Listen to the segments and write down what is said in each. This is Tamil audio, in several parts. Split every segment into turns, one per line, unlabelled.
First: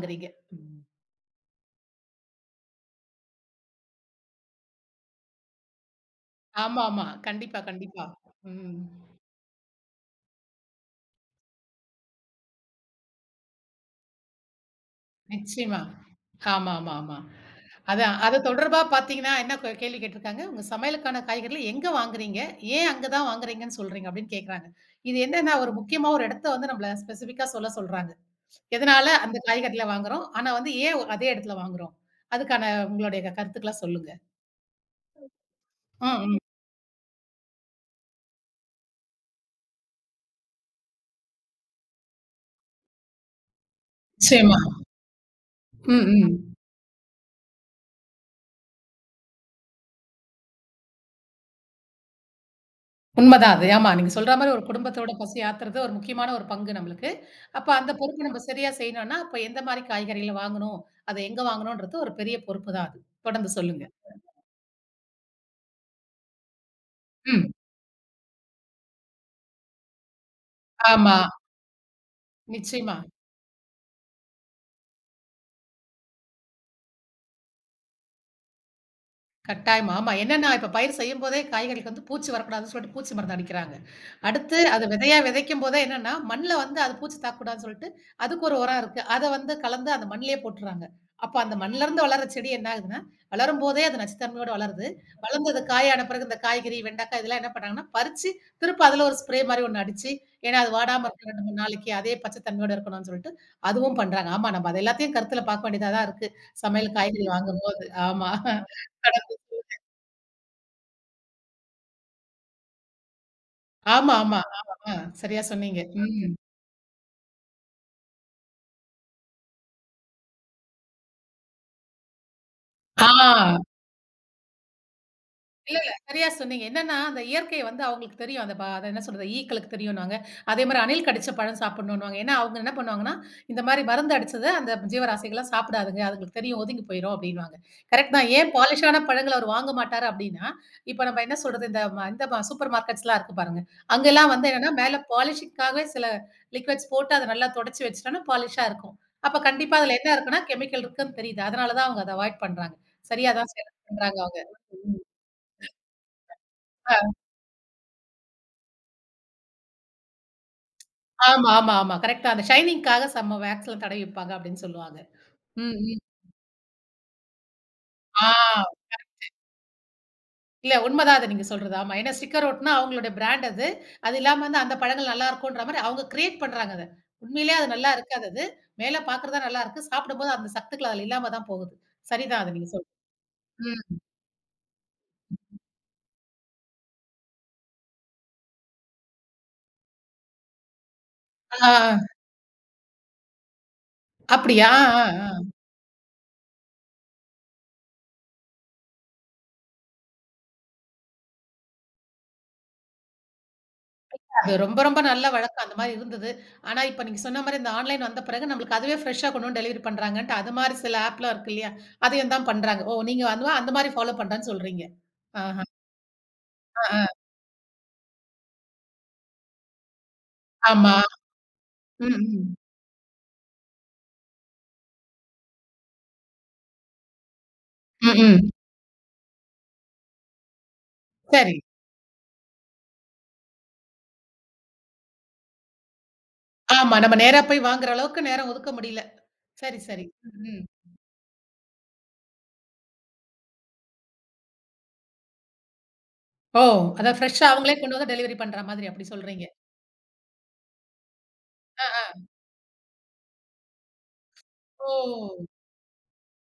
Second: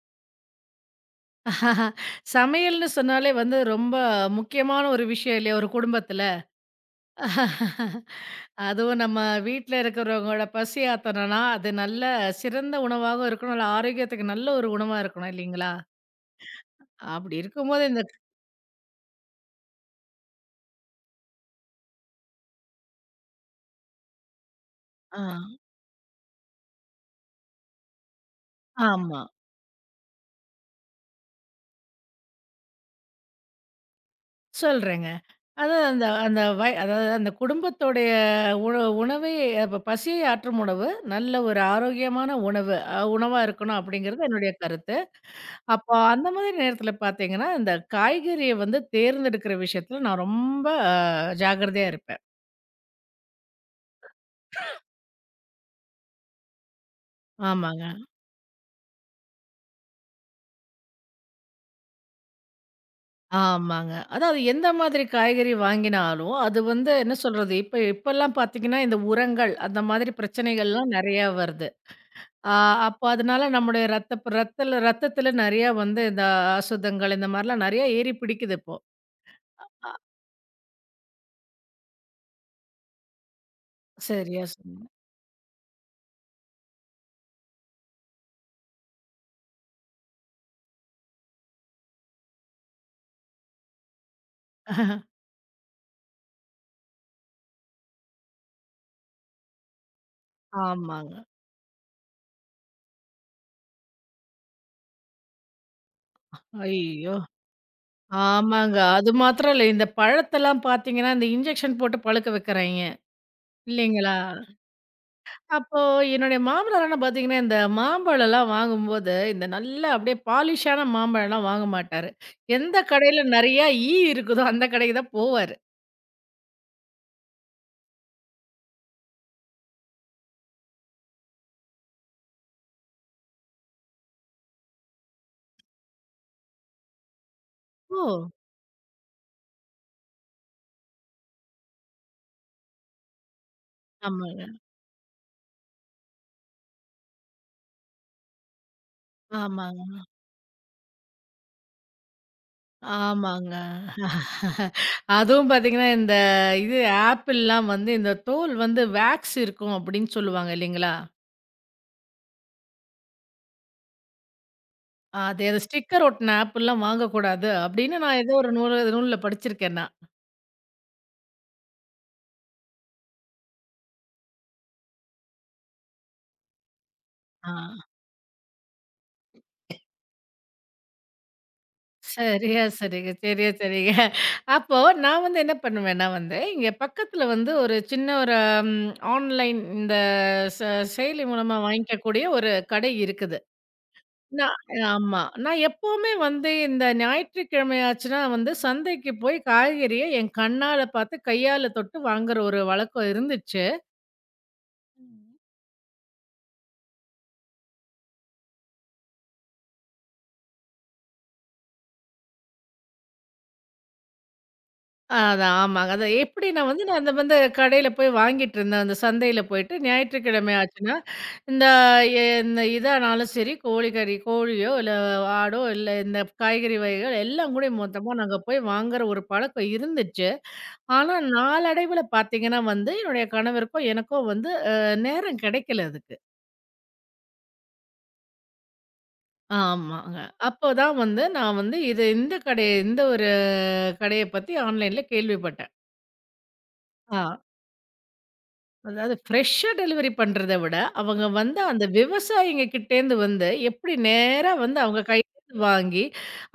வாங்குறீங்க. ம்.
ஆஹா, சமையல்னு சொன்னாலே வந்து ரொம்ப முக்கியமான ஒரு விஷயம் இல்லையா ஒரு குடும்பத்துல.
ஆமாமா. கண்டிப்பா,
ஆஹா,
கண்டிப்பா. ம்.
அதுவும் நம்ம வீட்ல இருக்கிறவங்களோட பசி ஆத்தணும்னா, அது நல்ல சிறந்த உணவாகவும் இருக்கணும். நல்ல ஆரோக்கியத்துக்கு நல்ல ஒரு உணவா இருக்கணும் இல்லைங்களா?
நிச்சயமா. ஆமாமாமா.
அப்படி இருக்கும்போது இந்த
அதான். அது தொடர்பா பார்த்தீங்கன்னா, என்ன கேள்வி கேட்டிருக்காங்க, "உங்க சமையலுக்கான காய்கறிகள எங்க வாங்குறீங்க? ஏன் அங்க தான் வாங்குறீங்கன்னு சொல்றீங்க?" அப்படின்னு கேட்கறாங்க. இது
ஆ
என்னன்னா, ஒரு முக்கியமா ஒரு இடத்த வந்து நம்மள ஸ்பெசிஃபிக்கா சொல்ல சொல்றாங்க. எதனால
ஆமா.
அந்த காய்கறிகள வாங்குறோம்? ஆனா வந்து ஏன் அதே இடத்துல வாங்குறோம்? அதுக்கான உங்களுடைய கருத்துக்கள சொல்லுங்க.
சொல்றேங்க. அதாவது அந்த
ம், ம்.
அந்த வய அதாவது அந்த குடும்பத்தோடைய உண உணவே அப்ப பசியை ஆற்றும் உணவு, நல்ல ஒரு ஆரோக்கியமான உணவு உணவா இருக்கணும் அப்படிங்கிறது என்னுடைய
நிச்சயமா.
கருத்து. அப்போ
ம்,
அந்த மாதிரி
ம்.
நேரத்துல பார்த்தீங்கன்னா, இந்த காய்கறிய வந்து தேர்ந்தெடுக்கிற விஷயத்துல நான் ரொம்ப ஜாக்கிரதையா இருப்பேன்.
உண்மதான் அது. ஆமா. நீங்க சொல்ற மாரி ஒரு குடும்பத்தோட பசி ஆத்துறது ஒரு முக்கியமான ஒரு பங்கு நம்மளுக்கு. அப்ப
ஆமாங்க.
அந்த பொறுப்பு நம்ம சரியா செய்யணும்னா, அப்ப எந்த மாரி காய்கறிகள வாங்கணும்? அத எங்க வாங்கணும்ன்றது ஒரு பெரிய பொறுப்பு தான் அது. தொடர்ந்து சொல்லுங்க.
ஆமாங்க. அதாவது எந்த மாதிரி காய்கறி வாங்கினாலும், அது வந்து என்ன
ம்.
சொல்றது, இப்ப இப்பல்லாம் பார்த்தீங்கன்னா, இந்த உரங்கள் அந்த மாதிரி பிரச்சனைகள்லாம்
ஆமா.
நெறையா வருது. ஆ
நிச்சயமா.
அப்போ அதனால நம்முடைய ரத்தத்துல நெறையா வந்து இந்த அசுத்தங்கள் இந்த மாரிலாம் நெறையா ஏறி பிடிக்குது இப்போ.
கட்டாயமா. ஆமா. என்னன்னா, இப்ப பயிர் செய்யும்போதே காய்கறிக்கு வந்து பூச்சி வரக்கூடாதுன்னு சொல்லிட்டு பூச்சி மருந்து அடிக்கிறாங்க.
சரியா
அடுத்து
சொன்னீங்க.
அது விதையா விதைக்கும்போதே என்னன்னா, மண்ல வந்து அது பூச்சி தாக்கக்கூடாதுன்னு சொல்லிட்டு, அதுக்கு ஒரு உரம் இருக்கு. அத வந்து கலந்து அந்த மண்ணிலேயே போட்டுர்றாங்க. அப்ப அந்த மண்ல இருந்து வளர்ற செடி என்ன ஆகுதுன்னா, வளரும்போதே அது நச்சுத்தன்மையோட வளருது. வளர்ந்து அது காயான பிறகு இந்த காய்கறி, வெண்டைக்காய் இதெல்லாம் என்ன பண்ணாங்கன்னா, பறிச்சு திருப்ப அதுல ஒரு ஸ்ப்ரே மாரி ஒண்ணு அடிச்சு, ஏன்னா அது வாடாம
ஆமாங்க.
இருக்க 2, 3 நாளைக்கு அதே பச்சைத்தன்மையோட இருக்கணும்னு சொல்லிட்டு, அதுவும் பண்றாங்க. ஆமா, நம்ம அது எல்லாத்தையும் கருத்துல பார்க்க வேண்டியதா தான் இருக்கு. சமையல்
ஐயோ!
காய்கறி வாங்கும்போது. ஆமா.
ஆமாங்க. அது மாத்திரம் இல்ல. இந்த பழத்தெல்லாம் பார்த்தீங்கன்னா, இந்த இன்ஜெக்ஷன் போட்டு பழுக்க வைக்கிறாய்ங்க. இல்லைங்களா?
ஆமா, ஆமா. ஆமா. ஆ, சரியா
அப்போ
சொன்னீங்க. ம்.
என்னுடைய மாமனாரெல்லாம் பார்த்தீங்கன்னா, இந்த மாம்பழம்லாம் வாங்கும்போது, இந்த நல்லா அப்படியே பாலிஷான மாம்பழம்லாம் வாங்க மாட்டாரு. எந்த கடையில
ஆ.
நெறையா ஈ இருக்குதோ, அந்த கடைக்கு தான் போவாரு.
இல்ல, இல்ல. சரியா சொன்னீங்க. என்னன்னா, அந்த இயற்கை வந்து அவங்களுக்கு தெரியும். அந்த அத என்ன சொல்றது? ஈக்களுக்கு தெரியும்ன்னுவாங்க. அதே மாரி அணில் கடிச்ச பழம் சாப்பிடணும்ன்னுவாங்க. ஏன்னா, அவங்க என்ன பண்ணுவாங்கன்னா, இந்த மாரி மருந்து அடிச்சத அந்த ஜீவராசிகள்லாம் சாப்பிடாதுங்க. அதுங்களுக்கு தெரியும். ஒதுங்கி போயிரும் அப்டின்னுவாங்க.
ஓ!
கரெக்ட் தான். ஏன் பாலிஷான பழங்கள அவரு வாங்க மாட்டாரு அப்டின்னா, இப்ப நம்ம என்ன சொல்றது? இந்த சூப்பர் மார்க்கெட்ஸ்லாம் இருக்கு பாருங்க. அங்கலாம்
ஆமாங்க.
வந்து என்னன்னா, மேல பாலிஷிங்க்காகவே சில லிக்விட்ஸ் போட்டு அத நல்லா தொடச்சு வச்சுட்டோம்னா, பாலிஷா இருக்கும். அப்ப கண்டிப்பா அதுல
ஆமாங்க.
என்ன இருக்குன்னா, கெமிக்கல் இருக்குன்னு தெரியுது. அதனால தான் அவங்க அத அவாய்ட் பண்றாங்க. சரியா தான்
ஆமாங்க.
செயல் பண்றாங்க அவங்க. ம்.
அதுவும் பார்த்தீங்கன்னா, இந்த இது ஆப்பிள்லாம் வந்து இந்த தோல் வந்து வேக்ஸ் இருக்கும் அப்படின்னு சொல்லுவாங்க இல்லைங்களா?
ஆமா, ஆமா, ஆமா. கரெக்ட்டா அந்த ஷைனிங்க்காக செம்ம வேக்ஸ்ல தடவி வைப்பாங்க அப்படின்னு சொல்லுவாங்க.
அது அந்த
ம், ம்.
ஸ்டிக்கர் ஒட்டின ஆப்லாம் வாங்கக்கூடாது அப்படின்னு நான்
ஆ
ஏதோ ஒரு நூல்ல படிச்சிருக்கேன் நான்.
இல்ல உண்மதான் அது நீங்க சொல்றது. ஆமா. ஏன்னா ஸ்டிக்கர் ஒட்டுனா அவங்களோட பிராண்ட் அது. அது இல்லாம வந்து அந்த பழங்கள் நல்லா இருக்குன்ற மாரி அவங்க கிரியேட் பண்றாங்க அத.
ஆ.
உண்மையிலேயே அது நல்லா இருக்காது அது. மேல பார்க்கறது தான் நல்லா இருக்கு. சாப்பிடும்போது அந்த சத்துக்கள் அதுல இல்லாம தான் போகுது. சரிதான் அது
சரியா
நீங்க சொல்றது.
சரிங்க, சரியா சரிங்க.
ம்.
அப்போ நான் வந்து என்ன பண்ணுவேன்னா வந்து, இங்க பக்கத்துல வந்து ஒரு சின்ன ஒரு ம் ஆன்லைன் இந்த ச செயலி மூலமா
ஆ
வாங்கிக்கக்கூடிய ஒரு கடை இருக்குது. நான்
அப்படியா? ஆ,
ஆமா.
ஆ.
நான் எப்பவுமே வந்து இந்த ஞாயிற்றுக்கிழமை ஆச்சுன்னா வந்து சந்தைக்கு போய் காய்கறிய என் கண்ணால பார்த்து, கையால தொட்டு வாங்குற ஒரு வழக்கம் இருந்துச்சு.
அது ரொம்ப ரொம்ப நல்ல வழக்கம். அந்த மாரி இருந்தது. ஆனா, இப்ப நீங்க சொன்ன மாரி இந்த ஆன்லைன் வந்த பிறகு நம்மளுக்கு அதுவே ஃப்ரெஷ்ஷா கொண்டு வந்து டெலிவரி பண்றாங்கன்ட்டு, அது மாரி சில ஆப்லாம் இருக்கு இல்லையா? அதையும் தான் பண்றாங்க. ஓ! நீங்க அந்த அந்த மாரி ஃபாலோ பண்றேன்னு சொல்றீங்க.
அதான்
ஆஹா.
ஆமாங்க. அதான் எப்படின்னா
அ,
வந்து நான்
அ.
அந்த வந்து கடையில போய் வாங்கிட்டுருந்தேன். அந்த சந்தையில போயிட்டு ஞாயிற்றுக்கிழமை
ஆமா.
ஆச்சுன்னா, இந்த
ம்,
எ
ம்.
இந்த இதானாலும் சரி, கோழிக்கறி கோழியோ, இல்ல ஆடோ, இல்ல இந்த காய்கறி வகைகள் எல்லாம் கூட மொத்தமா
ம்,
நாங்க
ம்.
போய் வாங்குற ஒரு பழக்கம் இருந்துச்சு. ஆனா
சரி.
நாளடைவுல பார்த்தீங்கன்னா வந்து, என்னுடைய கணவருக்கும் எனக்கும் வந்து நேரம் கிடைக்கல அதுக்கு.
ஆமா. நம்ம நேரா போய் வாங்குற அளவுக்கு நேரம் ஒதுக்க முடியல. சரி, சரி.
ஆமாங்க.
ம், ம்.
அப்போ தான் வந்து நான் வந்து இது இந்த கடை இந்த ஒரு கடைய பத்தி ஆன்லைன்ல கேள்விப்பட்டேன்.
ஓ! அதான்
ஆ.
ஃப்ரெஷ்ஷா அவங்களே கொண்டு வந்து டெலிவரி பண்ற மாதிரி அப்படி
அதாவது
சொல்றீங்க.
ஃப்ரெஷ்ஷா டெலிவரி பண்றத விட, அவங்க வந்து
அ,
அந்த
அ.
விவசாயிங்க கிட்டேருந்து வந்து, எப்படி நேரா வந்து அவங்க
ஓ!
கையிலேருந்து வாங்கி,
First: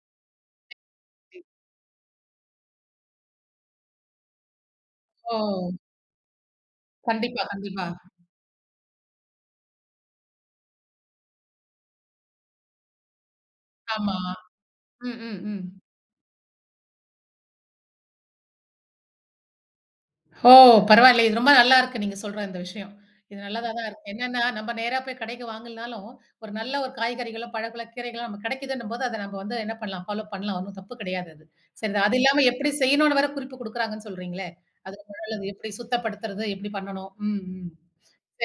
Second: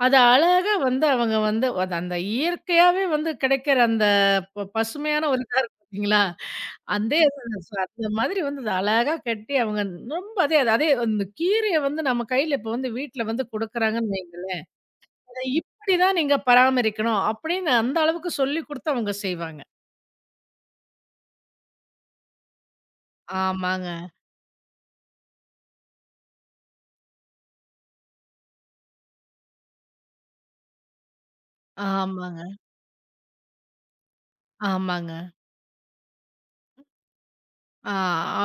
அத அழகா வந்து அவங்க வந்து அது அந்த இயற்கையாவே வந்து கிடைக்கிற அந்த பசுமையான
ஓ!
ஒரு இதா இருக்கும் பார்த்தீங்களா? அந்தே
கண்டிப்பா, கண்டிப்பா.
அந்த மாதிரி வந்து அத அழகா கட்டி அவங்க ரொம்ப அதே அதே அந்த கீரைய வந்து நம்ம கையில இப்போ வந்து வீட்ல வந்து குடுக்குறாங்கன்னு
ஆமா.
வைங்க.
ம், ம்,
"அத
ம்.
இப்படி தான் நீங்க பராமரிக்கணும்." அப்படின்னு அந்த அளவுக்கு சொல்லிக் குடுத்து அவங்க செய்வாங்க.
ஓ! பரவாயில்லை. இது ரொம்ப நல்லா இருக்கு நீங்க சொல்ற இந்த விஷயம். இது நல்லதா தான்
ஆமாங்க,
இருக்கு. என்னன்னா, நம்ம நேரா போய் கடைக்கு வாங்கலனாலும், ஒரு நல்ல ஒரு காய்கறிகளோ, பழங்களோ, கீரைகளோ நமக்கு கிடைக்குதுன்னும்போது, அத நம்ம வந்து என்ன பண்ணலாம், ஃபாலோ பண்ணலாம். ஒண்ணும் தப்பு கிடையாது அது. சரி அது
ஆமாங்க,
இல்லாம எப்படி செய்யணும்னு வேற குறிப்பு குடுக்குறாங்கன்னு சொல்றீங்களே! அது ரொம்ப
ஆமாங்க.
நல்லது. எப்படி சுத்தப்படுத்துறது, எப்படி பண்ணணும். ம், ம்.
ஆ,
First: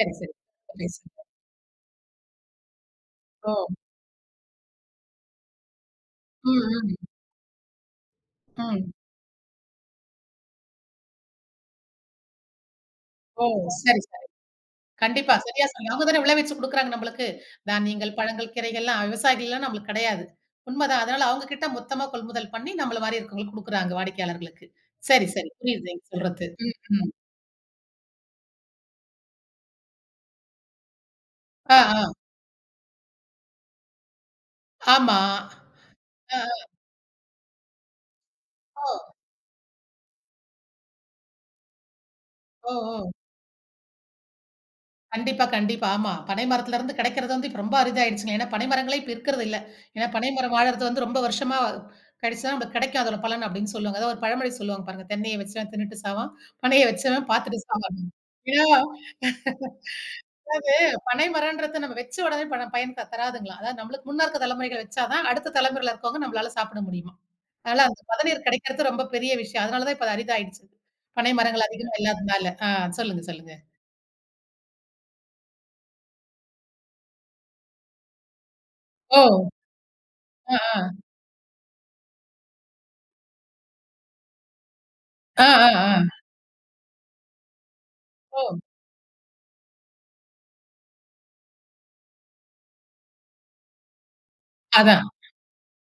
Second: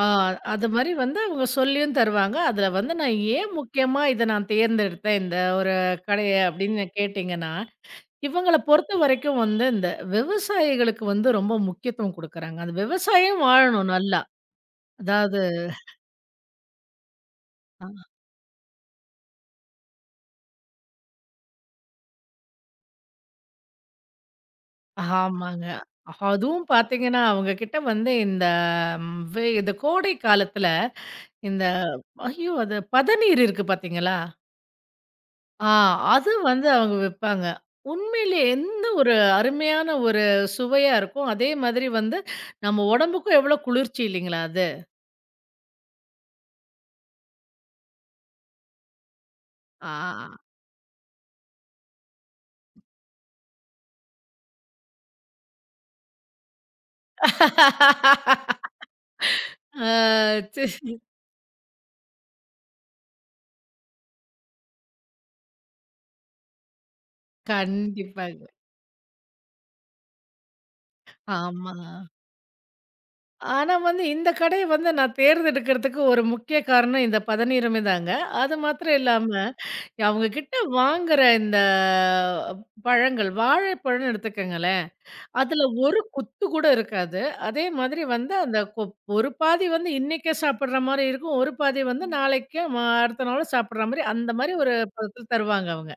ஆ,
சரி.
அது மாரி
பேசுங்க.
வந்து அவங்க சொல்லியும் தருவாங்க. அதுல வந்து நான் ஏன்
ஓ!
முக்கியமா இத நான் தேர்ந்தெடுத்தேன், இந்த ஒரு கடைய
ம்,
அப்படின்னு
ம்,
கேட்டீங்கன்னா, இவங்கள
ம்.
பொறுத்தவரைக்கும் வந்து இந்த விவசாயிகளுக்கு வந்து ரொம்ப முக்கியத்துவம் குடுக்குறாங்க. அந்த விவசாயம்
ஓ!
வாழணும்
சரி,
நல்லா.
சரி. கண்டிப்பா.
அதாவது
சரியா சொன்னீங்க. அவங்க தானே விளைவிச்சு குடுக்குறாங்க நம்மளுக்கு.
அ
தானியங்கள், பழங்கள், கீரைகள்லாம் விவசாயிகள்லாம் நம்மளுக்கு கிடையாது. உண்மதான். அதனால அவங்க கிட்ட மொத்தமா கொள்முதல் பண்ணி நம்மள மாரி இருக்கவங்களுக்கு குடுக்குறாங்க வாடிக்கையாளர்களுக்கு. சரி, சரி.
ஆமாங்க.
புரியுது நீங்க சொல்றது.
அதுவும்
ம், ம்.
பாத்தீங்கன்னா, அவங்க கிட்ட வந்து இந்த ம் வே இந்த கோடை காலத்துல இந்த
ஆ, ஆ.
ஐயோ! அது பதநீர் இருக்கு பாத்தீங்களா?
ஆமா.
ஆ அது
ஆ,
வந்து அவங்க விப்பாங்க. உண்மையிலே
ஆ.
எந்த
ஓ,
ஒரு அருமையான ஒரு சுவையா இருக்கும். அதே மாதிரி வந்து
ஓ,
நம்ம
ஓ.
உடம்புக்கும் எவ்வளோ குளிர்ச்சி இல்லைங்களா அது.
கண்டிப்பா, கண்டிப்பா. ஆமா. பனை மரத்துல இருந்து கிடைக்கிறது வந்து இப்ப ரொம்ப அரிதாயிடுச்சுங்க. ஏன்னா பனை மரங்களே இப்ப இருக்கிறது இல்ல. ஏன்னா பனை
ஆ.
மரம் வாழறது வந்து ரொம்ப வருஷமா கழிச்சு தான் நமக்கு கிடைக்கும் அதோட பலன் அப்படின்னு சொல்லுவாங்க. அதாவது ஒரு பழமொழி சொல்லுவாங்க பாருங்க. "தென்னைய வச்சவன் தின்னுட்டு சாவான். பனைய வச்சவன் பார்த்துட்டு சாவான்னு." ஏன்னா
ஆ சி
அதாவது பனை மரம்ன்றது நம்ம வச்ச உடனே பயன் தராதுங்களாம். அதாவது நம்மளுக்கு முன்ன இருக்க தலைமுறைகள் வச்சா தான், அடுத்த தலைமுறையில இருக்கவங்க நம்மளால சாப்பிட முடியுமாம். அதனால அந்த
கண்டிப்பாங்க.
பதநீர் கிடைக்கிறது ரொம்ப பெரிய விஷயம். அதனால தான் இப்ப அது அரிதாயிடுச்சு. பனை மரங்கள்
ஆமா.
அதிகமா இல்லாதனால. ஆ சொல்லுங்க, சொல்லுங்க.
ஆனா வந்து இந்த கடைய வந்து நான் தேர்ந்தெடுக்கிறதுக்கு ஒரு முக்கிய காரணம் இந்த பதநீருமே தாங்க. அது மாத்திரம்
ஓ!
இல்லாம அவங்க கிட்ட
ஆ, ஆ.
வாங்குற இந்த பழங்கள், வாழைப்பழம்னு எடுத்துக்கங்களேன்.
ஆ,
அதுல
ஆ,
ஒரு
ஆ.
குத்து கூட இருக்காது. அதே மாதிரி வந்து
ஓ!
அந்த ஒரு பாதி வந்து இன்னைக்கே சாப்பிடுற மாரி இருக்கும். ஒரு பாதி வந்து நாளைக்கு அடுத்த நாளும் சாப்பிடுற மாரி, அந்த மாரி ஒரு
அதான்.
பதத்துல தருவாங்க அவங்க.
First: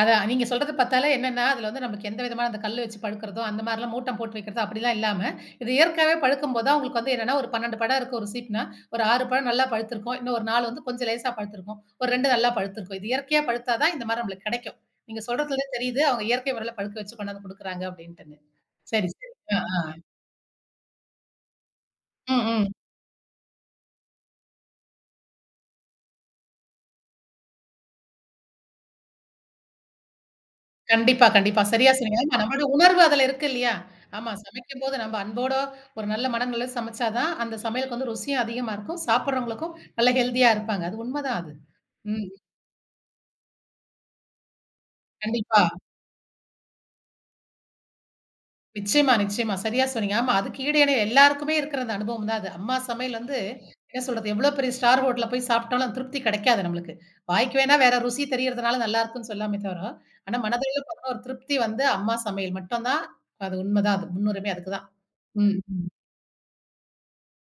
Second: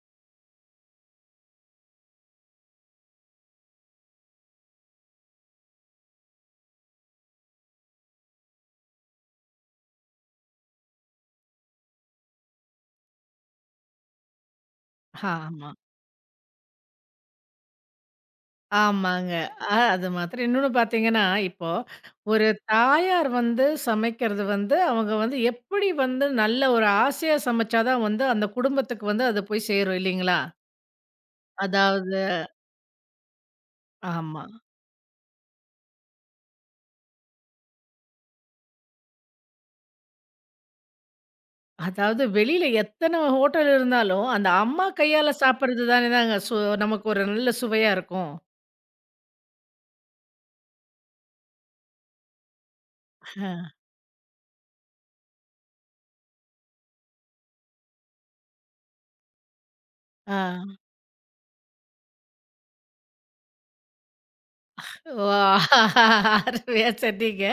அதான் நீங்க சொல்றது பார்த்தாலே என்னன்னா, அதுல வந்து நமக்கு எந்த விதமான அந்த கல்லு வச்சு படுக்கிறதோ, அந்த மாரிலாம் மூட்டம் போட்டு வைக்கிறதோ அப்படிலாம் இல்லாம, இது இயற்கையாவே பழுக்கும்போது தான் உங்களுக்கு வந்து என்னன்னா, ஒரு 12 பழம் இருக்கு ஒரு சீப்னா, ஒரு 6 பழம் நல்லா பழுத்திருக்கும். இன்னும் ஒரு 4 வந்து கொஞ்சம் லேசா பழுத்திருக்கும். ஒரு 2 நல்லா பழுத்திருக்கும். இது இயற்கையா பழுத்தா தான் இந்த மாரி நம்மளுக்கு கிடைக்கும். நீங்க சொல்றதுலயே
ஆமா.
தெரியுது, அவங்க இயற்கை முறையில பழுக்க வச்சு கொண்டாந்து குடுக்குறாங்க அப்படின்ட்டுன்னு. சரி,
ஆமாங்க.
சரி. ஆ, ஆ.
அது மாதிரி இன்னொன்னு பார்த்தீங்கன்னா, இப்போ
ம்,
ஒரு
ம்.
தாயார் வந்து சமைக்கிறது வந்து, அவங்க வந்து எப்படி வந்து நல்ல ஒரு ஆசையா சமைச்சா தான் வந்து அந்த குடும்பத்துக்கு வந்து அது போய் சேரும் இல்லைங்களா?
கண்டிப்பா, கண்டிப்பா. சரியா சொன்னீங்க.
அதாவது
ஆமா நம்மளோட உணர்வு அதுல இருக்கு இல்லையா? ஆமா
ஆமா.
சமைக்கும்போது நம்ம அன்போட ஒரு நல்ல மனநிலையில சமைச்சா தான், அந்த சமையலுக்கு வந்து ருசியும் அதிகமா இருக்கும். சாப்பிடுறவங்களுக்கும் நல்ல ஹெல்தியா இருப்பாங்க. அது உண்மதான் அது.
அதாவது
ம்.
வெளியில எத்தனை ஹோட்டல் இருந்தாலும், அந்த அம்மா கையால
கண்டிப்பா.
சாப்பிடுறது தானே தாங்க நமக்கு ஒரு நல்ல சுவையா இருக்கும்.
நிச்சயமா, நிச்சயமா. சரியா சொன்னீங்க. ஆமா அதுக்கு ஈடு இணை எல்லாருக்குமே இருக்கிற அந்த அனுபவம் தான் அது. அம்மா சமையல் வந்து என்ன சொல்றது? எவ்வளோ பெரிய ஸ்டார் ஹோட்டல்ல போய் சாப்பிட்டாலும் அந்த திருப்தி கிடைக்காது நம்மளுக்கு. வாய்க்கு வேணா வேற ருசி தெரியறதுனால நல்லா இருக்குன்னு சொல்லாமே தவிர, ஆனா
ஆ.
மனதளவுல பார்த்தா ஒரு திருப்தி வந்து அம்மா சமையல் மட்டும் தான். அது உண்மதான் அது. முன்னுரிமை அதுக்கு தான். ம்.
ஓ!
ம்.
அருமையா சொன்னீங்க.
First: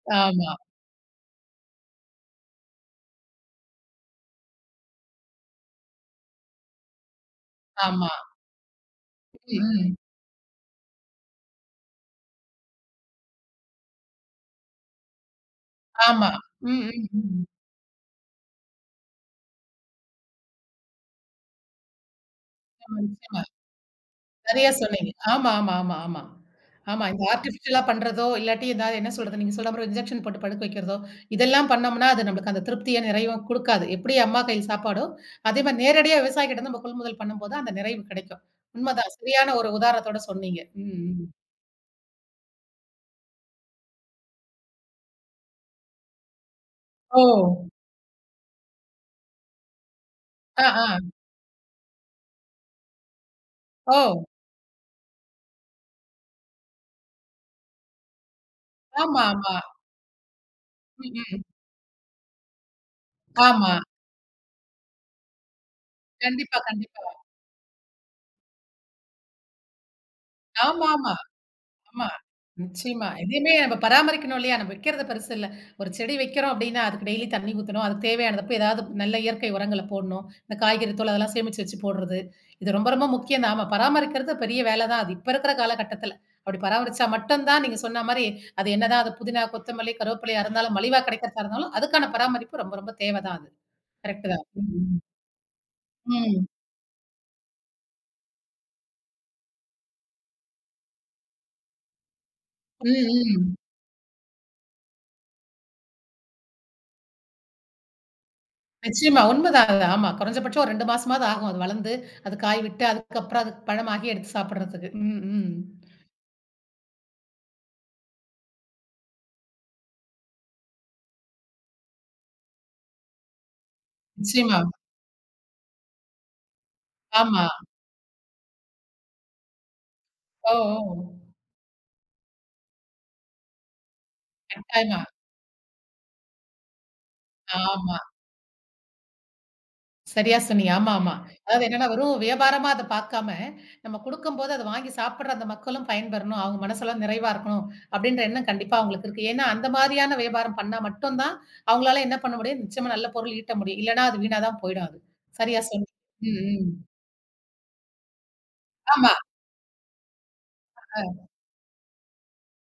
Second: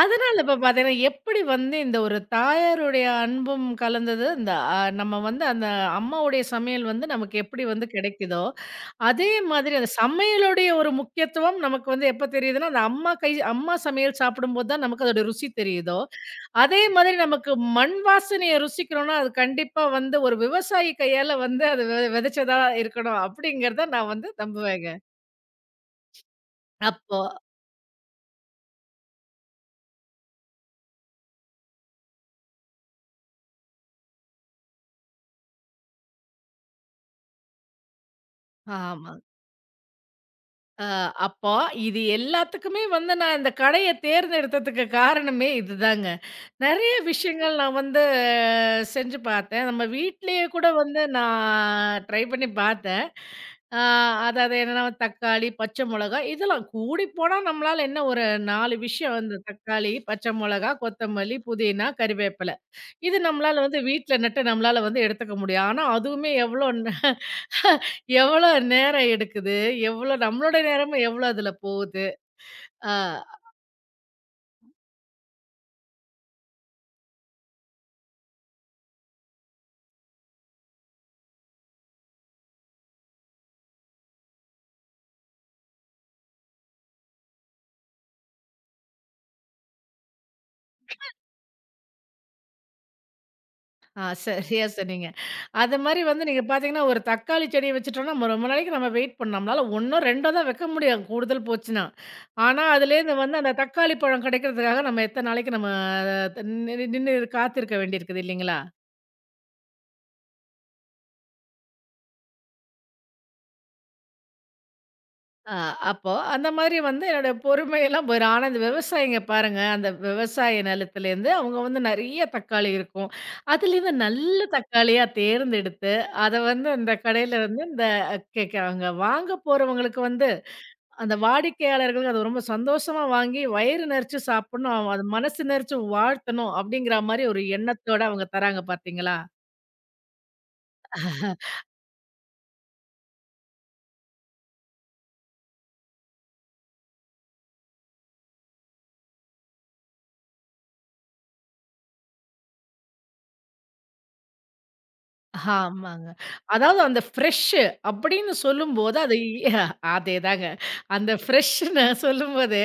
அதனால
ஆமா.
இப்ப பார்த்தீங்கன்னா, எப்படி வந்து இந்த ஒரு தாயாருடைய அன்பும் கலந்தது, இந்த நம்ம வந்து அந்த அம்மாவுடைய சமையல் வந்து நமக்கு எப்படி வந்து
ஆமா.
கிடைக்குதோ அதே
ம்.
மாதிரி அந்த
ம்.
சமையலுடைய ஒரு முக்கியத்துவம் நமக்கு வந்து எப்ப தெரியுதுன்னா, அந்த அம்மா சமையல் சாப்பிடும்போது தான் நமக்கு அதோட ருசி தெரியுதோ,
ஆமா. ம்,
அதே
ம்,
மாதிரி
ம்.
நமக்கு மண் வாசனைய ருசிக்கிறோம்னா, அது கண்டிப்பா வந்து ஒரு விவசாயி கையால வந்து அது விதைச்சதா
நிச்சயமா,
இருக்கணும்
நிச்சயமா.
அப்படிங்கிறத நான் வந்து
சரியா
நம்புவேங்க.
சொன்னீங்க. ஆமா, ஆமா, ஆமா, ஆமா. ஆமா.
அப்போ
இந்த ஆர்டிஃபிஷியலா பண்றதோ, இல்லாட்டி ஏதாவது என்ன சொல்றது? நீங்க சொல்ற மாரி இன்ஜெக்ஷன் போட்டு படுக்க வைக்கிறதோ, இதெல்லாம் பண்ணோம்னா, அது நம்மளுக்கு அந்த திருப்திய நிறைவும் குடுக்காது. எப்படி அம்மா கையில் சாப்பாடோ, அதே மாரி நேரடியா விவசாயிகிட்ட நம்ம கொள்முதல் பண்ணும்போது அந்த நிறைவு கிடைக்கும்.
ஆமா.
உண்மதான். சரியான ஒரு உதாரணத்தோட சொன்னீங்க.
அ
ம், ம்.
அப்போ இது எல்லாத்துக்குமே வந்து நான் இந்த கடைய தேர்ந்தெடுத்ததுக்கு காரணமே இதுதாங்க. நெறைய
ஓ!
விஷயங்கள் நான் வந்து செஞ்சு பார்த்தேன். நம்ம வீட்லயே
ஆ,
கூட வந்து
ஆ.
நான் ட்ரை பண்ணி பார்த்தேன். ஆ
ஓ!
அதாவது என்னன்னா, தக்காளி, பச்சை மொளகா இதெல்லாம் கூடிப்போனா நம்மளால என்ன ஒரு 4 விஷயம்
ஆமா,
அந்த
ஆமா.
தக்காளி, பச்சை மொளகா,
ம்,
கொத்தமல்லி,
ம்.
புதினா, கறிவேப்பிலை. இது நம்மளால
ஆமா.
வந்து வீட்ல நட்டு நம்மளால வந்து எடுத்துக்க முடியும். ஆனா, அதுவுமே
கண்டிப்பா, கண்டிப்பா.
எவ்வளோ நேரம் எடுக்குது? எவ்வளோ நம்மளோட நேரமும்
ஆமாமா.
எவ்வளோ அதுல போகுது?
ஆமா.
ஆ.
நிச்சயமா. எதையுமே நம்ம பராமரிக்கணும் இல்லையா? நம்ம வைக்கிறது பெருசு இல்ல. ஒரு செடி வைக்கிறோம் அப்படின்னா, அதுக்கு டெய்லி தண்ணி ஊத்தணும். அதுக்கு தேவையானதப்ப ஏதாவது நல்ல இயற்கை உரங்கள போடணும். இந்த காய்கறி தூள் அதெல்லாம் சேமிச்சு வச்சு போடுறது. இது ரொம்ப ரொம்ப முக்கியம் தான். ஆமா, பராமரிக்கிறது பெரிய வேலை தான். அது இப்ப இருக்கிற காலகட்டத்தில. அப்படி பராமரிச்சா மட்டும் தான் நீங்க சொன்ன மாரி, அது என்னதான் அது புதினா, கொத்தமல்லி, கருவேப்பிலையா இருந்தாலும், மலிவா கிடைக்கிறதா இருந்தாலும், அதுக்கான பராமரிப்பு ரொம்ப ரொம்ப தேவை தான் அது. கரெக்ட் தான்.
சரியா
ம்.
சொன்னீங்க. அது மாரி வந்து நீங்க
ம்.
பார்த்தீங்கன்னா, ஒரு தக்காளி செடிய வச்சுட்டோம்னா, நம்ம ரொம்ப நாளைக்கு நம்ம வெயிட் பண்ணோம். நம்மளால 1ஓ, 2ஓ தான் வைக்க முடியும். கூடுதல் போச்சுன்னா. ஆனா,
ம்.
அதுலேருந்து வந்து அந்த
ம்.
தக்காளி பழம் கிடைக்கிறதுக்காக நம்ம எத்தன நாளைக்கு நம்ம த நின்னு நின்னு காத்திருக்க வேண்டியிருக்குது இல்லைங்களா?
நிச்சயமா. உண்மதான் அது. ஆமா. குறைஞ்சபட்சம் ஒரு 2 மாசமாவது ஆகும். அது வளர்ந்து, அது காய் விட்டு, அதுக்கப்புறம் அது பழமாகி எடுத்து சாப்பிடுறதுக்கு. ம், ம்.
ஆ அப்போ அந்த மாரி வந்து என்னோட பொறுமையெல்லாம் போயிரும். ஆனா, இந்த விவசாயிங்க பாருங்க, அந்த விவசாய நிலத்துலேருந்து அவங்க வந்து நெறைய தக்காளி இருக்கும். அதுலேருந்து நல்ல
நிச்சயமா.
தக்காளியா தேர்ந்தெடுத்து, அத வந்து அந்த கடையில
ஆமா.
வந்து அவங்க வாங்க போறவங்களுக்கு வந்து
ஓ!
அந்த
ஓ!
வாடிக்கையாளர்களுக்கு அது ரொம்ப சந்தோஷமா வாங்கி வயிறு நெறைச்சு சாப்பிடணும். அவன்
கட்டாயமா.
அது மனசு நெறைச்சு வாழ்த்தணும் அப்படிங்கிற மாரி ஒரு
ஆமா.
எண்ணத்தோட அவங்க தராங்க பார்த்தீங்களா?
சரியா சொன்னீங்க. ஆமா, ஆமா. அதாவது என்னன்னா, வெறும் வியாபாரமா அத பார்க்காம, நம்ம குடுக்கும்போது அத வாங்கி சாப்பிடுற அந்த மக்களும் பயன்பெறணும். அவங்க மனசெல்லாம் நிறைவா இருக்கணும். அப்படின்ற எண்ணம் கண்டிப்பா அவங்களுக்கு இருக்கு. ஏன்னா, அந்த மாதிரியான வியாபாரம் பண்ணா மட்டும் தான், அவங்களால என்ன பண்ண முடியும்? நிச்சயமா நல்ல பொருள் ஈட்ட முடியும். இல்லன்னா, அது வீணா தான் போயிடும் அது. சரியா சொன்னீங்க.
ஆமாங்க.
ம், ம்.
அதாவது அந்த ஃப்ரெஷ் அப்படின்னு சொல்லும்போது
ஆமா.
அதேதாங்க. அந்த ஃப்ரெஷ்ன்னு சொல்லும்போதே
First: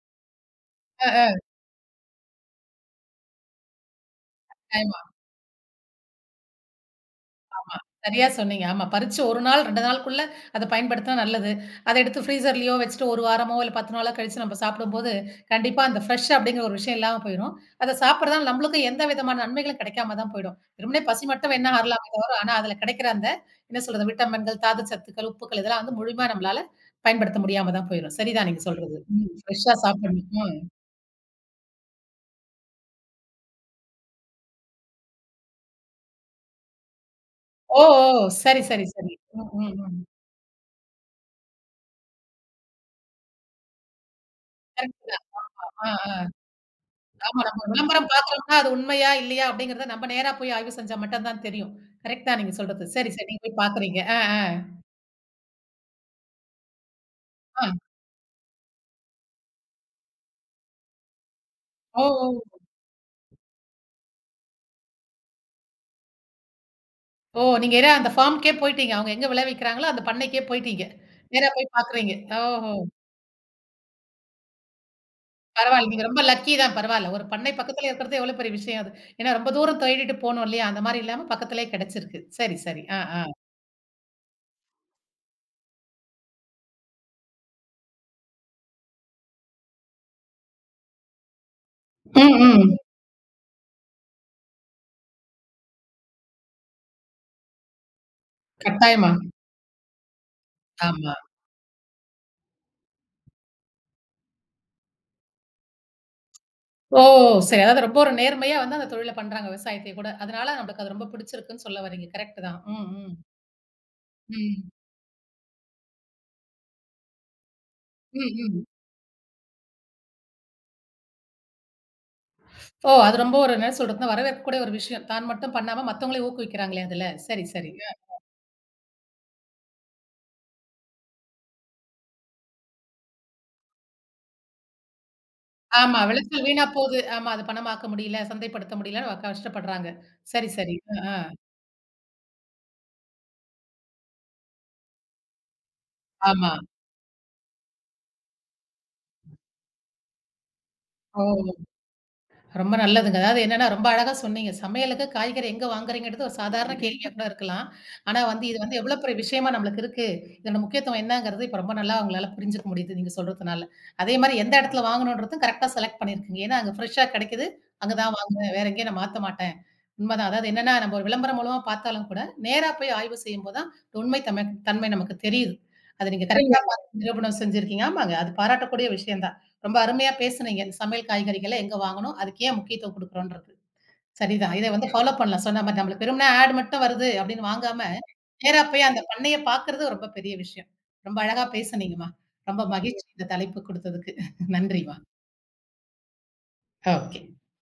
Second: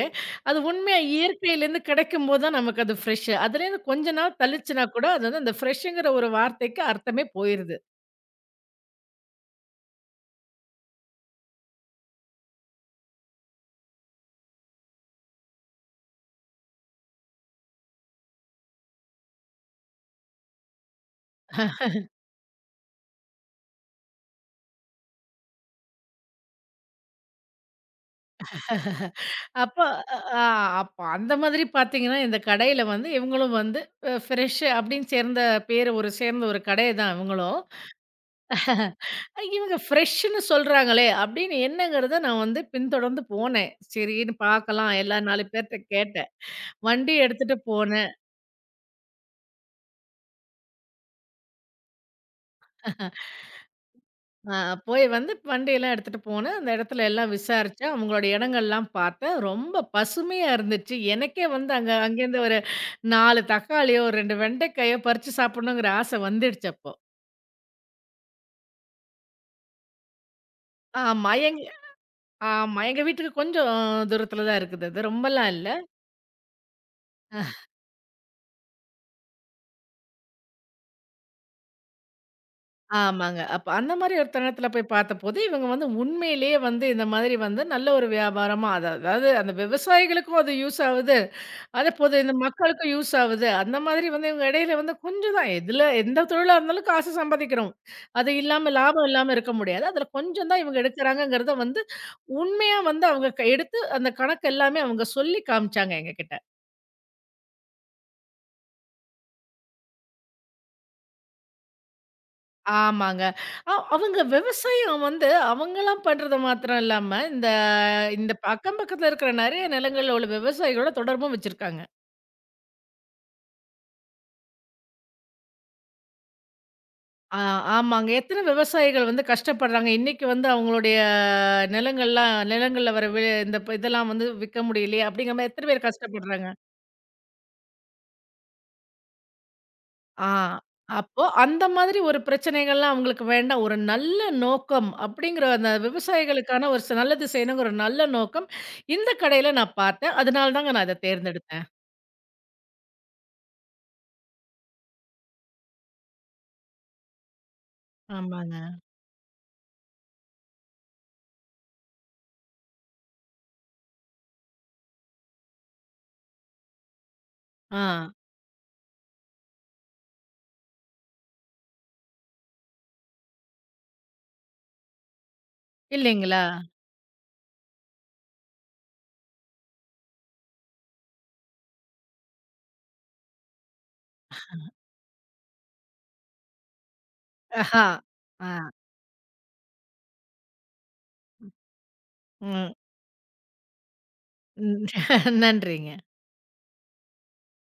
அது உண்மையா
அ,
இயற்கையிலேருந்து கிடைக்கும்போது தான் நமக்கு அது ஃப்ரெஷ். அதுலேருந்து கொஞ்ச நாள்
அ.
தள்ளிச்சுனா கூட அது வந்து அந்த ஃப்ரெஷ்ங்கிற ஒரு வார்த்தைக்கு அர்த்தமே போயிருது.
சரியா சொன்னீங்க. ஆமா. பறிச்சு 1 நாள், 2 நாளுக்குள்ள அத பயன்படுத்தினா நல்லது. அத எடுத்து ஃப்ரீசர்லயோ வச்சுட்டு 1 வாரமோ, இல்ல 10 நாளோ கழிச்சு நம்ம சாப்பிடும்போது, கண்டிப்பா அந்த ஃப்ரெஷ் அப்படிங்கிற ஒரு விஷயம் இல்லாம போயிரும். அத சாப்பிடுறதால நம்மளுக்கும் எந்த விதமான நன்மைகளும் கிடைக்காம தான் போயிடும். வெறுமனே பசி மட்டும் வேணா ஆறலாமே தவிர, ஆனா அதுல கிடைக்கிற அந்த என்ன சொல்றது விட்டமின்கள், தாது சத்துக்கள், உப்புக்கள் இதெல்லாம் வந்து முழுமையா நம்மளால பயன்படுத்த முடியாம தான் போயிரும். சரிதான் நீங்க சொல்றது. ம். ஃப்ரெஷ்ஷா
அப்ப அ
சாப்பிடணும்.
ஆ
ம்.
அப்ப அந்த மாதிரி பார்த்தீங்கன்னா, இந்த கடையில வந்து இவங்களும் வந்து ஃப்ரெஷ் அப்படின்னு சேர்ந்த பேரு ஒரு சேர்ந்த ஒரு கடை தான் இவங்களும்.
ஓ! ஓ! சரி, சரி, சரி. ம், ம்,
இவங்க
ம்.
ஃப்ரெஷ்ன்னு சொல்றாங்களே அப்படின்னு என்னங்கிறத நான் வந்து பின்தொடர்ந்து போனேன். சரின்னு பார்க்கலாம்
கரெக்ட்
எல்லா
தான்.
4 பேர்ட்ட
ஆ, ஆ.
கேட்டேன். வண்டி
ஆமா.
எடுத்துட்டு
நம்ம விளம்பரம்
போனேன்.
பார்க்கிறோம்னா, அது உண்மையா? இல்லையா? அப்படிங்கிறத நம்ம நேரா போய் ஆய்வு செஞ்சா மட்டும் தான் தெரியும். கரெக்ட் தான் நீங்க சொல்றது. சரி, சரி. நீங்க போய் பார்க்குறீங்க. ஆ, ஆ.
அ போய் வந்து வண்டியெல்லாம் எடுத்துட்டு போனேன். அந்த இடத்துல எல்லாம்
ஆ.
விசாரிச்சேன். அவங்களோட இடங்கள்லாம் பார்த்தேன். ரொம்ப பசுமையா இருந்துச்சு. எனக்கே வந்து அங்க
ஓ!
அங்கேருந்து ஒரு
ஓ!
4 தக்காளியோ, 2 வெண்டைக்காயோ பறிச்சு சாப்பிடணுங்கிற ஆசை வந்துடுச்சு அப்போ.
ஓ! நீங்க ஏன்னா அந்த ஃபார்ம்க்கே போயிட்டீங்க. அவங்க எங்க விளைவிக்கிறாங்களோ, அந்த பண்ணைக்கே போயிட்டீங்க.
ஆமா.
நேரா போய் பார்க்குறீங்க. ஓஹோ!
ஆமா. எங்க வீட்டுக்கு கொஞ்சம் தூரத்துல தான் இருக்குது அது. ரொம்பலாம் இல்ல.
பரவாயில்ல. நீங்க ரொம்ப லக்கி தான் பரவால்ல. ஒரு பண்ணை பக்கத்துல இருக்கிறது எவ்வளோ பெரிய விஷயம் அது. ஏன்னா ரொம்ப தூரம் தேடிட்டு போணும் இல்லையா? அந்த மாரி இல்லாம பக்கத்திலேயே கிடைச்சிருக்கு. சரி, சரி. ஆ, ஆ.
ஆமாங்க. அப்ப அந்த மாரி ஒரு தருணத்துல போய் பார்த்தபோது, இவங்க வந்து உண்மையிலேயே வந்து இந்த மாதிரி வந்து நல்ல ஒரு வியாபாரமா அதாவது அந்த விவசாயிகளுக்கும் அது யூஸ் ஆவுது. அதேபோது இந்த
ம், ம்.
மக்களுக்கும் யூஸ் ஆவுது. அந்த மாதிரி வந்து இவங்க இடையில வந்து கொஞ்சம் தான் எதுல எந்த தொழிலா இருந்தாலும் காசு சம்பாதிக்கிறோம். அது இல்லாம லாபம்
கட்டாயமா.
இல்லாம இருக்க முடியாது. அதுல கொஞ்சம் தான் இவங்க
ஆமா.
எடுக்குறாங்கங்கிறத வந்து உண்மையா வந்து அவங்க எடுத்து அந்த கணக்கு எல்லாமே அவங்க சொல்லி காமிச்சாங்க எங்ககிட்ட.
ஓ! சரி. அதாவது ரொம்ப ஒரு நேர்மையா வந்து அந்த தொழில பண்றாங்க விவசாயத்தை கூட. அதனால நம்மளுக்கு அது ரொம்ப பிடிச்சிருக்குன்னு சொல்ல வரீங்க. கரெக்ட் தான். ம், ம்.
ஆமாங்க. அவங்க
ம்.
விவசாயம் வந்து அவங்கலாம் பண்றது மாத்திரம் இல்லாம, இந்த
ம்,
இந்த
ம்.
அக்கம் பக்கத்துல இருக்கிற நெறைய நிலங்கள்ல உள்ள விவசாயிகளோட தொடர்பும் வச்சிருக்காங்க.
ஓ! அது ரொம்ப ஒரு என்ன சொல்றதுன்னா, வரவேற்கக்கூடிய ஒரு விஷயம். தான் மட்டும் பண்ணாம மத்தவங்களையும் ஊக்குவிக்கிறாங்களே அதுல.
ஆ
சரி, சரி. அ
ஆமாங்க. எத்தன விவசாயிகள் வந்து கஷ்டப்படுறாங்க. இன்னைக்கு வந்து அவங்களுடைய நிலங்கள்ல வர வி இந்த ப- இதெல்லாம் வந்து விக்க முடியலையே அப்படிங்கிற மாரி எத்தன பேர்
ஆமா. விளைச்சல்
கஷ்டப்படுறாங்க.
வீணா போகுது. ஆமா. அது பணமாக்க முடியல, சந்தைப்படுத்த முடியலன்னு வ கஷ்டப்படுறாங்க.
ஆ.
சரி, சரி. அ, ஆ.
அப்போ அந்த மாதிரி ஒரு பிரச்சனைகள்லாம் அவங்களுக்கு வேண்டாம். ஒரு நல்ல நோக்கம் அப்படிங்கிற அந்த
ஆமா.
விவசாயிகளுக்கான ஒரு நல்லது செய்யணுங்கிற ஒரு நல்ல நோக்கம் இந்த கடையில நான் பார்த்தேன். அதனால தாங்க நான் இத
ஓ!
தேர்ந்தெடுத்தேன்.
ரொம்ப நல்லதுங்க. அதாவது என்னன்னா, ரொம்ப அழகா சொன்னீங்க. சமையலுக்கு காய்கறி எங்க வாங்குறீங்கன்றது ஒரு சாதாரண கேள்வியா கூட இருக்கலாம். ஆனா வந்து
ஆமாங்க.
இது வந்து எவ்வளோ பெரிய விஷயமா நம்மளுக்கு இருக்கு. இதோட முக்கியத்துவம் என்னங்கிறது இப்ப ரொம்ப நல்லா உங்களால புரிஞ்சுக்க முடியுது நீங்க சொல்றதுனால. அதே மாரி எந்த இடத்துல வாங்கணுன்றதும் கரெக்ட்டா செலக்ட் பண்ணியிருக்கீங்க. ஏன்னா அங்க ஃப்ரெஷ்ஷா கிடைக்குது.
ஆ.
அங்க தான் வாங்குவேன். வேற எங்கேயும் நான் மாத்த மாட்டேன். உண்மதான். அதாவது என்னன்னா நம்ம ஒரு விளம்பரம் மூலமா பார்த்தாலும் கூட, நேரா போய் ஆய்வு செய்யும்போது தான் உண்மை தன்மை தன்மை நமக்கு தெரியுது. அத நீங்க
இல்லைங்களா?
கரெக்ட்டா புரியுது. பார்த்து நிரூபணம் செஞ்சிருக்கீங்க. ஆமாங்க. அது பாராட்டக்கூடிய விஷயம் தான். ரொம்ப அருமையா பேசுனீங்க. இந்த சமையல் காய்கறிகள எங்க வாங்கணும்? அதுக்கு ஏன் முக்கியத்துவம் குடுக்குறோன்றது. சரிதான். இத வந்து கண்டிப்பா. ஃபாலோ பண்ணலாம். சொன்ன மாரி நம்மளுக்கு வெறுமனே ஆட் மட்டும் வருது அப்டின்னு வாங்காம,
ஆஹா. ஆ.
நேரா போய் அந்த பண்ணைய பாக்குறது ரொம்ப பெரிய விஷயம். ரொம்ப அழகா பேசுனீங்கம்மா. ரொம்ப
ம்.
மகிழ்ச்சி இந்த தலைப்பு குடுத்ததுக்கு. நன்றிம்மா.
நன்றிங்க.
ஓகே.